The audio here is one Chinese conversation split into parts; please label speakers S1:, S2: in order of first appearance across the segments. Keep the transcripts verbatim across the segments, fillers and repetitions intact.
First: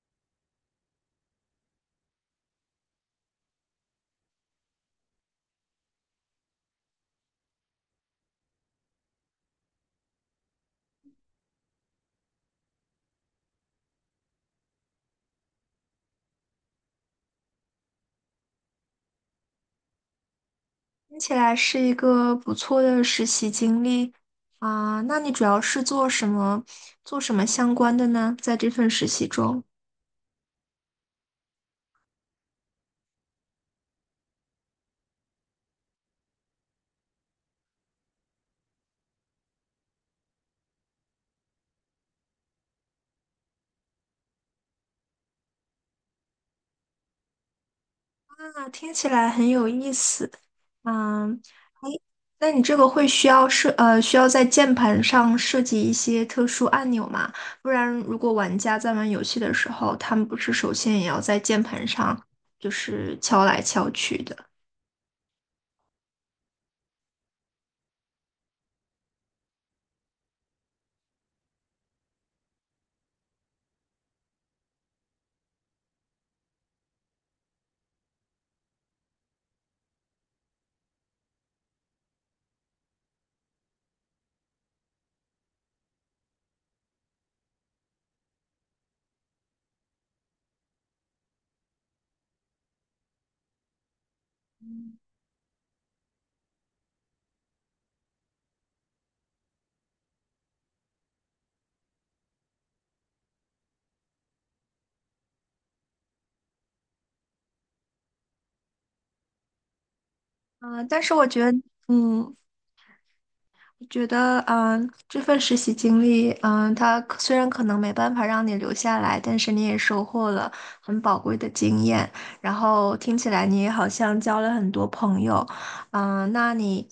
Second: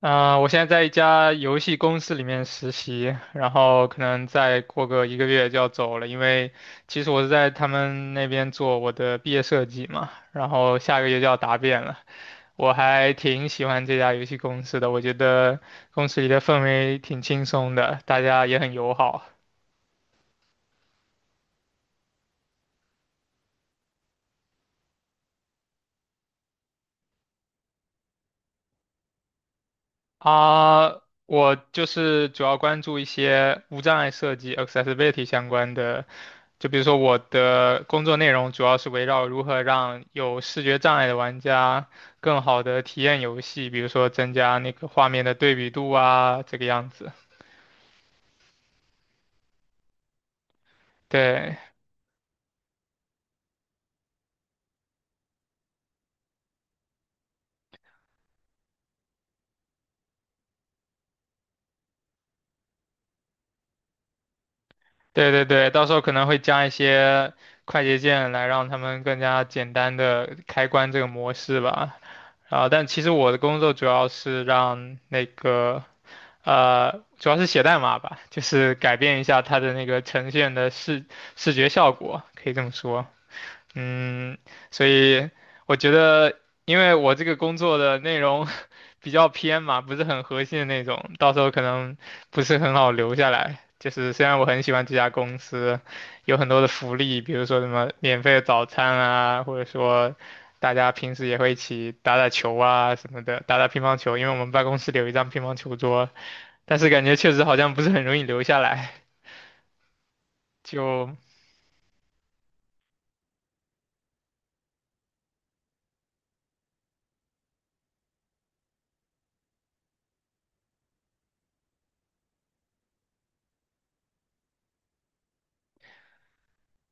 S1: 啊、我现在在一家游戏公司里面实习，然后可能再过个一个月就要走了，因为其实我是在他们那边做我的毕业设计嘛，然后下个月就要答辩了。我还挺喜欢这家游戏公司的，我觉得公司里的氛围挺轻松的，大家也很友好。
S2: 听起来是一个不错的实习经历。啊，那你主要是做什么，做什么相关的呢？在这份实习中，
S1: 啊，我就是主要关注一些无障碍设计 （accessibility） 相关的，就比如说我的工作内容主要是围绕如何让有视觉障碍的玩家更好的体验游戏，比如说增加那个画面的对比度啊，这个样子。
S2: 那听起来很有意思。嗯，
S1: 对。
S2: 哎，那你这个会需要设，呃，需要在键盘上设计一些特殊按钮吗？不然，如果玩家在玩游戏的时候，他们不是首先也要在键盘上就是敲来敲去的。
S1: 对对对，到时候可能会加一些快捷键来让他们更加简单的开关这个模式吧。啊，但其实我的工作主要是让那个，呃，主要是写代码吧，就是改变一下它的那个呈现的视视觉效果，可以这么说。嗯，所以我觉得，因为我这个工作的内容 比较偏嘛，不是很核心的那种，到时候可能不是很好留下来。就是虽然我很喜欢这家公司，有很多的福利，比如说什么免费的早餐啊，或者说大家平时也会一起打打球啊什么的，打打乒乓球，因为我们办公室里有一张乒乓球桌，但是感觉确实好像不是很容易留下来。
S2: 啊、但
S1: 就，
S2: 是我觉得，嗯。觉得，嗯，这份实习经历，嗯，它可虽然可能没办法让你留下来，但是你也收获了很宝贵的经验。然后听起来你也好像交了很多朋友，嗯，那你，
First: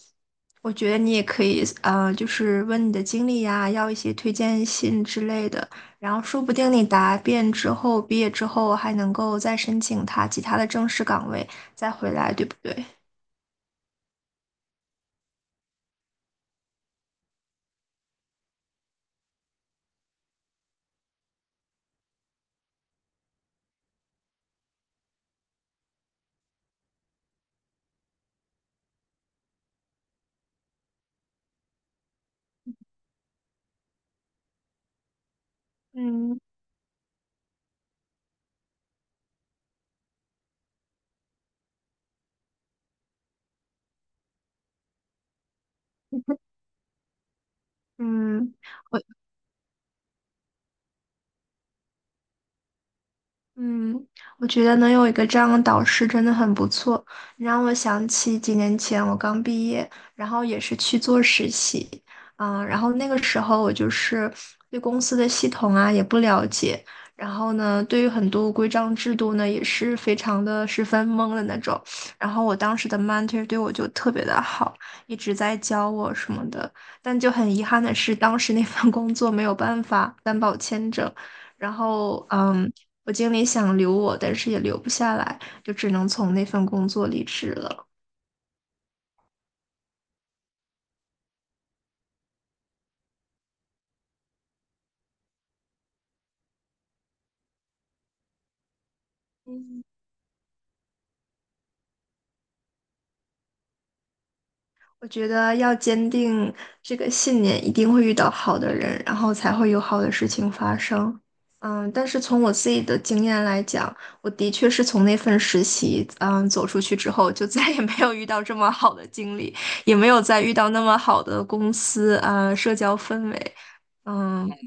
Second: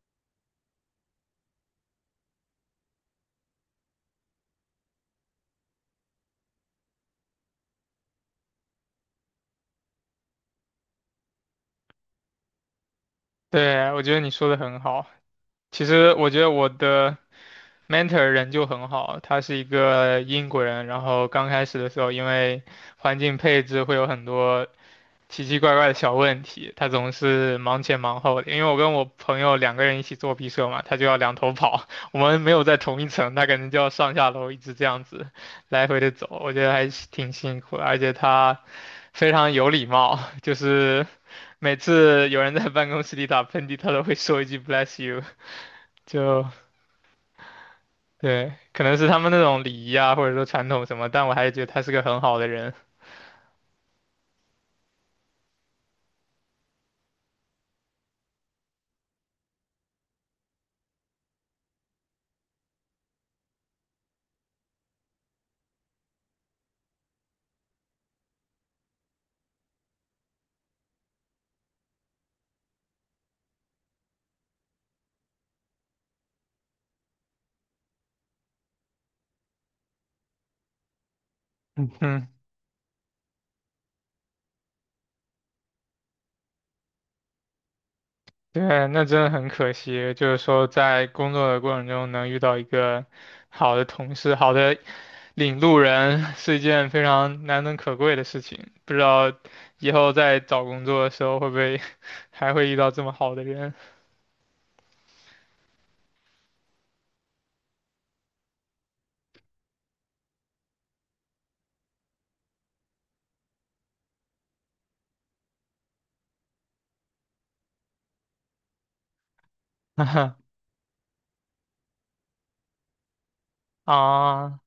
S2: 我觉得你也可以，呃，就是问你的经历呀，要一些推荐信之类的。然后说不定你答辩之后，毕业之后还能够再申请他其他的正式岗位，再回来，对不对？
S1: 对，我觉得你说的很好。其实我觉得我的。mentor 人就很好，他是一个英国人，然后刚开始的时候，因为环境配置会有很多奇奇怪怪的小问题，他总是忙前忙后的。因为我跟我朋友两个人一起做毕设嘛，他就要两头跑，我们没有在同一层，他可能就要上下楼一直这样子来回的走，
S2: 嗯。
S1: 我觉得还是挺辛苦的，而且他非常有礼貌，就是每次有人在办公室里打喷嚏，他都会说一句 bless you，就对，
S2: 嗯，
S1: 可能
S2: 我
S1: 是他们那种礼仪啊，或者说传统什么，但我还是觉得他是个很好的人。
S2: 嗯，我觉得能有一个这样的导师真的很不错。你让我想起几年前我刚毕业，然后也是去做实习，嗯，然后那个时候我就是对公司的系统啊也不了解，然后呢，对于很多规章制度呢也是非常的十分懵的那种。然后我当时的 mentor 对我就特别的好，一直在教我什么的，但就很遗憾的是，当时那份工作没有办法担保签证。然
S1: 嗯哼，
S2: 后，嗯，我经理想留我，但是也留不下来，就只能从那份工作离职了。
S1: 对，那真的很可惜，就是说在工作的过程中能遇到一个好的同事、好的领路人，是一件非常难能可贵的事情。不知道以
S2: 嗯，
S1: 后在找工作的时候会不会 还会遇到这么好的人？
S2: 我觉得要坚定这个信念，一定会遇到好的人，然后才会有好的事情发生。嗯，但是从我自己的经验来讲，我的确是从那份实习，嗯，走出去之后，就再也没有遇到这么好的经理，也没有再 遇到那么好的公司啊，社交氛围。嗯，
S1: 啊，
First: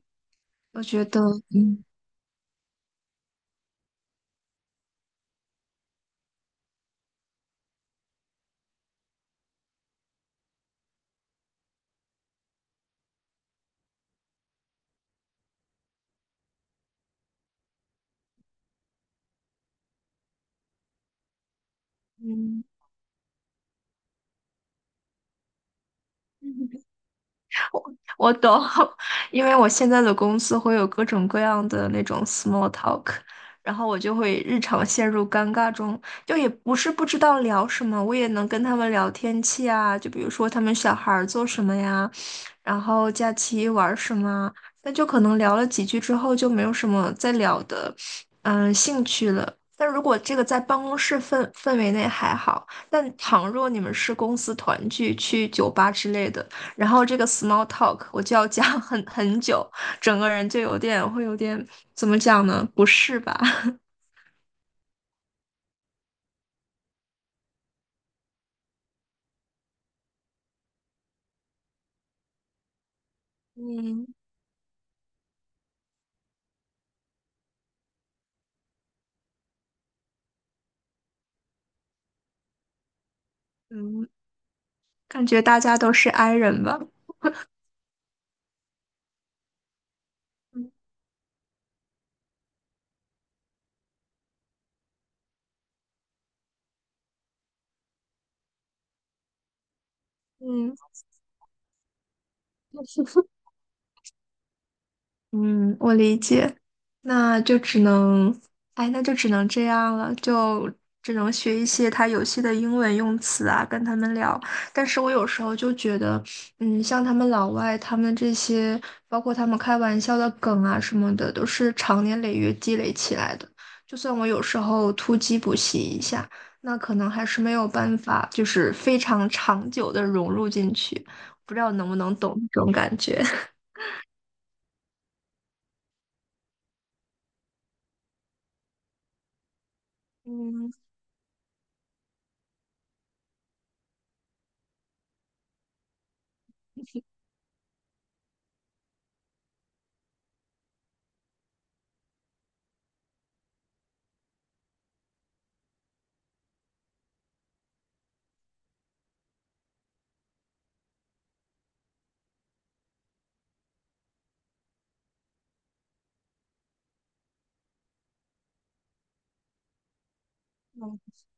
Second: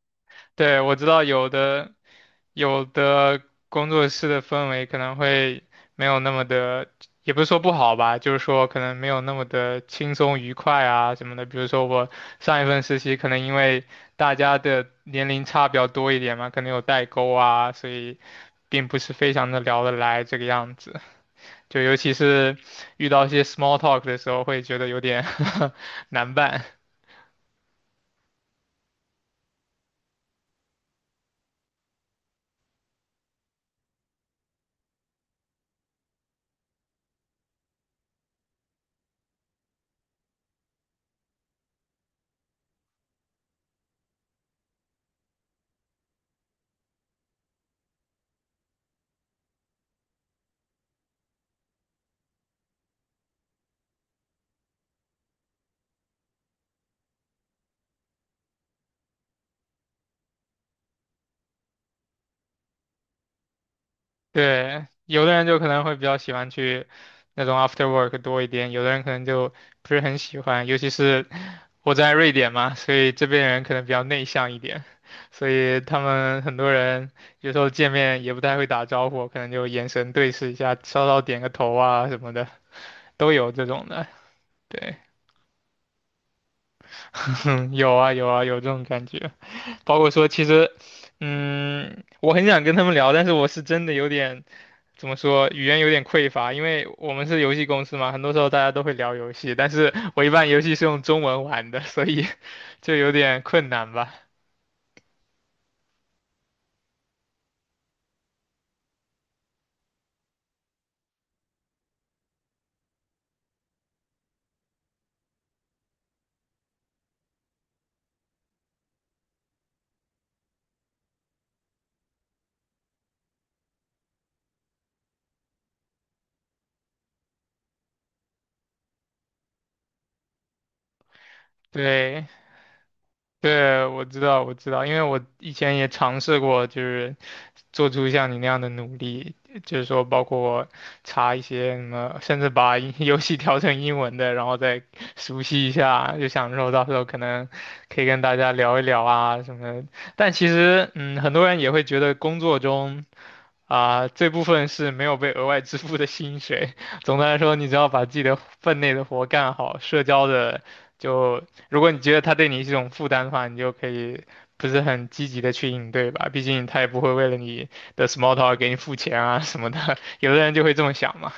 S1: 对，
S2: 我
S1: 我
S2: 觉
S1: 知
S2: 得，
S1: 道有的。有的工作室的氛围可能会没有那么的，也不是说不好吧，就是说可能没有那么的轻松愉快啊什么的。比如说我上一份实习，可能因为大家的年龄差比较多一点嘛，可能有代沟啊，所以并不是非常的聊得来这个样子。就尤其是
S2: 嗯。
S1: 遇到一些 small talk 的时候，会觉得有点 难办。
S2: 我我懂，因为我现在的公司会有各种各样的那种 small talk,然后我就会日常陷入尴尬中，就也不是不知道聊什么，我也能跟他们聊天气啊，就比如说他们小孩儿做什么呀，然后假期玩儿什么啊那就可能聊了几句之后就没有什么再聊的，嗯，兴趣了。但如果这个在办公室氛氛围内还好，但倘若你们是公司团聚，去酒吧之类的。然后这个 small talk 我就要讲很很久，整个人就有点会有点怎么讲呢？不适吧？
S1: 对，有的人就可能会比较喜欢去那种 after work 多一点，有的人可能就不是很喜欢，尤其是我在瑞典嘛，所以这边人可能比较
S2: 嗯。
S1: 内向一点，所以他们很多人有时候见面也不太会打招呼，可能就眼神对视一下，稍稍点个头啊什么的，都有这种的。
S2: 嗯，
S1: 对，
S2: 感觉大家都是 i 人吧？
S1: 嗯，有啊有啊有这种感觉，包括说其实，
S2: 嗯。
S1: 嗯，我很想跟他们聊，但是我是真的有点。怎么说，语言有点匮乏，因为我们是游戏公司嘛，很多时候大家都会聊游戏，但是我一般游戏
S2: 嗯。
S1: 是用中文玩的，所以 就有点 困难吧。
S2: 嗯，我理解，那就只能，哎，那就只能这样了，就只能学一些他游戏的英文用词啊，跟他们聊。但是我有时候就觉得，嗯，像他们老外，他们这些，包括他们开玩笑的梗啊什么的，都是长年累月积累起来的。就算我有时候突击补习一下，那可能还是没有办法，就是非常长久的融入进去。不知道能不能
S1: 对，
S2: 懂这种感觉。
S1: 对，我知道，我知道，因为我以前也尝试过，就是做出像你那样的努力，就是说包括 查一些什么，甚至把英 游戏调成英文的，然后再熟悉一下，就想说到时候可能可以跟大家聊一聊啊什么的。但其实，嗯，很多人也会觉得工作中。啊，这部分是没有被额外支付的薪水。总的来说，你只要把自己的分内的活干好，社交的就，如果你觉得他对你是一种负担的话，你就可以不是很积极的去应对吧。毕竟他也不会为了你的 small talk 给你付钱啊什么的。有的人就会这么
S2: 嗯，
S1: 想嘛。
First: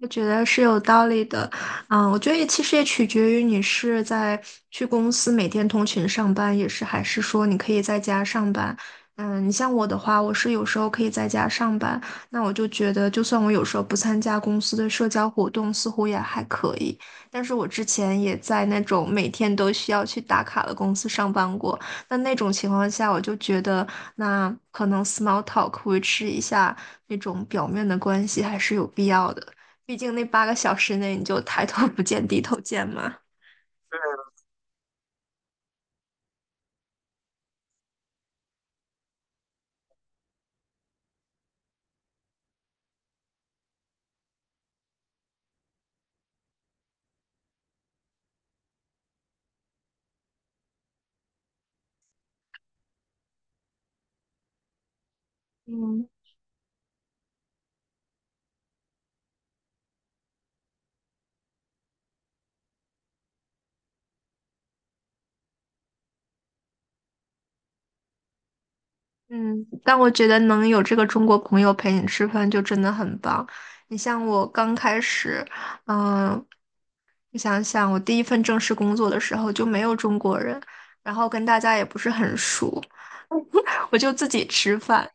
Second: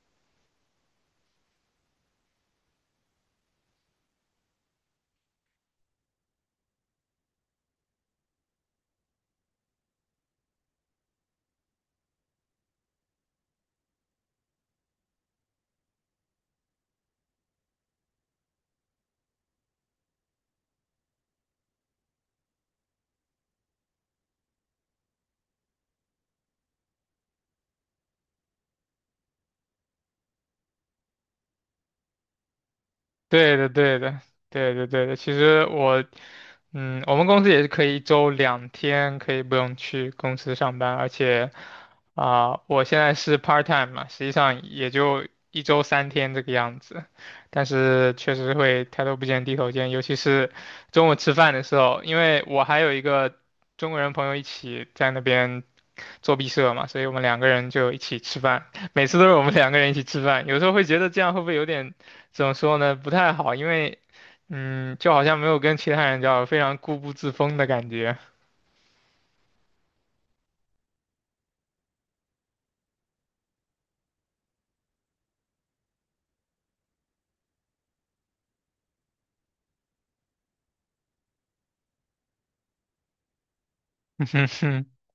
S2: 我觉得是有道理的，嗯，我觉得也其实也取决于你是在去公司每天通勤上班，也是还是说你可以在家上班。嗯，你像我的话，我是有时候可以在家上班，那我就觉得，就算我有时候不参加公司的社交活动，似乎也还可以。但是我之前也在那种每天都需要去打卡的公司上班过，那那种情况下，我就觉得那可能 small talk 维持一下那种表面的关系还是有必要的。毕竟那八个小时内你就抬头不见低头见嘛。
S1: 对的，对的，对的，对的。其实我，嗯，我们公司也是可以一周两天可以不用去公司上班，而且，啊、我现在是 part time 嘛，实际上也就一周三天这个样子，但是确实会抬头不见低头见，尤其是中午吃饭的时候，因为我还有一个中国人朋友一起在那边做毕设嘛，所以我们两个人就一起吃饭，每次都是我们两个人一起吃饭，有时候会觉得这样会不会有点。怎么说呢？不太好，因为嗯，就好像没有跟其他人交流，非常固步自封的感觉。
S2: 嗯，但我觉得能有这个中国朋友陪你吃饭就真的很棒。你像我刚开始，嗯，我想想，我第一份正式工作的时候就没有中国人，然后跟大家也不是很熟，我就自己吃 饭，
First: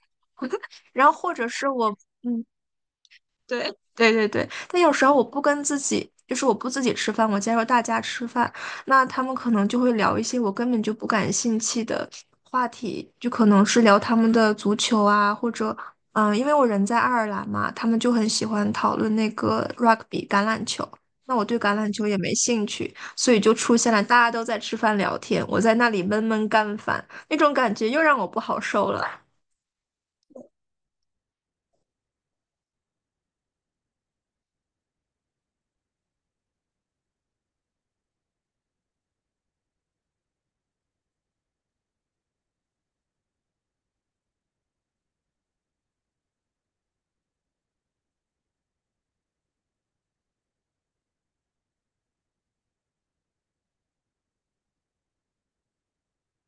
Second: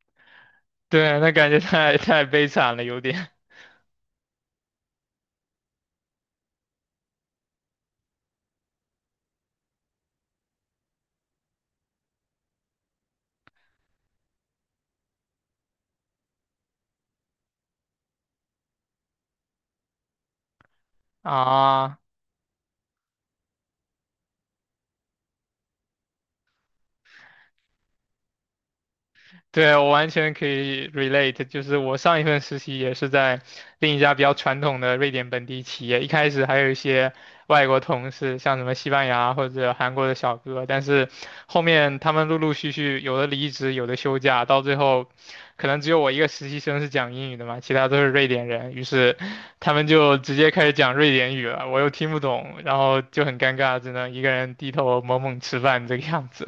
S2: 然后
S1: 对，那
S2: 或者
S1: 感觉
S2: 是
S1: 太
S2: 我，
S1: 太
S2: 嗯，
S1: 悲惨了，有点
S2: 对对对对，但有时候我不跟自己，就是我不自己吃饭，我加入大家吃饭，那他们可能就会聊一些我根本就不感兴趣的话题，就可能是聊他们的足球啊，或者嗯，因为我人在爱尔兰嘛，他们就很喜欢讨论那个 rugby 橄榄球，那我对橄榄
S1: 啊。
S2: 球也没兴趣，所以就出现了大家都在吃饭聊天，我在那里闷闷干饭，那种感觉又让我不好受了。
S1: 对，我完全可以 relate，就是我上一份实习也是在另一家比较传统的瑞典本地企业，一开始还有一些外国同事，像什么西班牙或者韩国的小哥，但是后面他们陆陆续续有的离职，有的休假，到最后可能只有我一个实习生是讲英语的嘛，其他都是瑞典人，于是他们就直接开始讲瑞典语了，我又听不懂，然后就很尴尬，只能一个人低头猛猛吃饭这个样子。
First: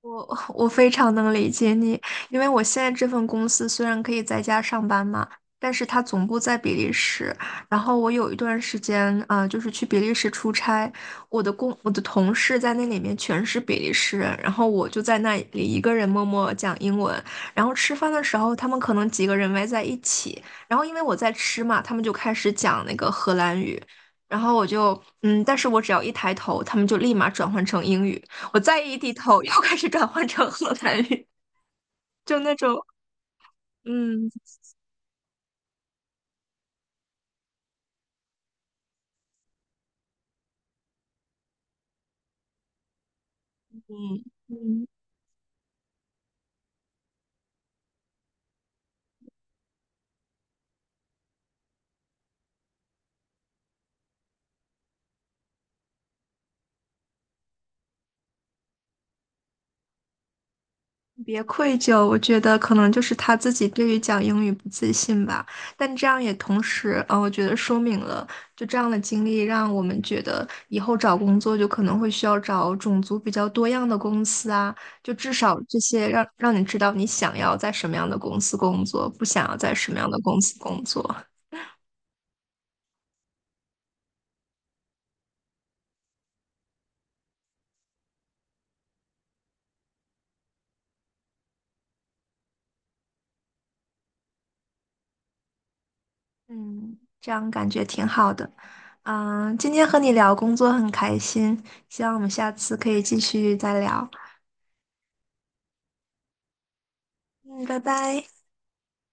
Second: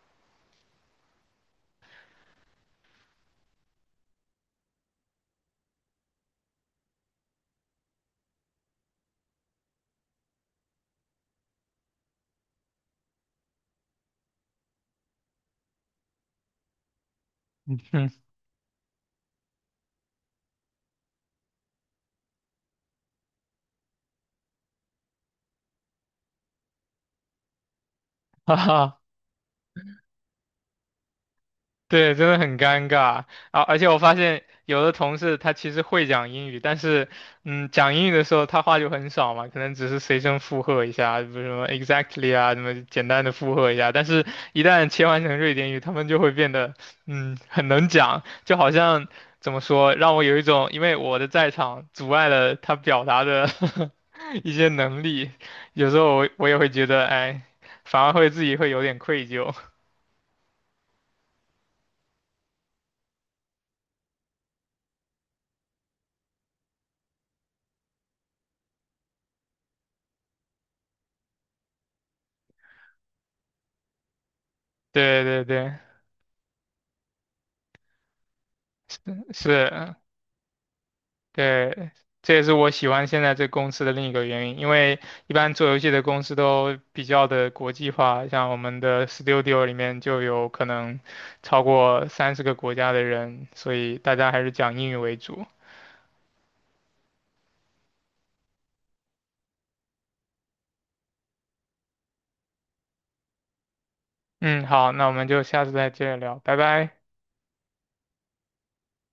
S2: 我 我非常能理解你，因为我现在这份公司虽然可以在家上班嘛，但是它总部在比利时。然后我有一段时间，啊，就是去比利时出差，我的工我的同事在那里面全是比利时人，然后我就在那里一个人默默讲英文。然后 吃
S1: 嗯，
S2: 饭的时候，他们可能几个人围在一起，然后因为我在吃嘛，他们就开始讲那个荷兰语，然后我就嗯，但是我只要一抬头，他们就立马转换成英语。
S1: 哈
S2: 我再一
S1: 哈，
S2: 低头 又开始转换成荷兰语，
S1: 对，真的
S2: 就那
S1: 很
S2: 种。
S1: 尴尬啊！而且我发
S2: 嗯
S1: 现有的同事他其实会讲英语，但是，嗯，讲英语的时候他话就很少嘛，可能只是随声附和一下，比如什么 exactly 啊，什么简单的附和一下。但
S2: 嗯
S1: 是，一旦
S2: 嗯，
S1: 切换成瑞典语，他们就会变得，嗯，很能讲，就好像怎么说，让我有一种因为我的在场阻碍了他表达的 一些能力，有时候我我也会觉得，哎，反而会自己会有点愧疚。
S2: 别愧疚。我觉得可能就是他自己对于讲英语不自信吧，但这样也同时，呃，我觉得说明了就这样的经历，让我们觉得以后找工作就可能会需要找种族比较多样的公司啊，就
S1: 对
S2: 至
S1: 对
S2: 少
S1: 对，
S2: 这些让让你知道你想要在什么样的公司工作，不想要在什
S1: 是。
S2: 么样的公司工作。
S1: 对，这也是我喜欢现在这公司的另一个原因，因为一般做游戏的公司都比较的国际化，像我们的 Studio 里面就有可能超过三十个国家的人，所以大家还是讲英语为主。
S2: 嗯，这样感觉挺好的。嗯，今天和你聊工作很开心，希望我们下次可以继续再聊。
S1: 嗯，好，那我们就下次再接着聊，拜拜。
S2: 嗯，拜拜。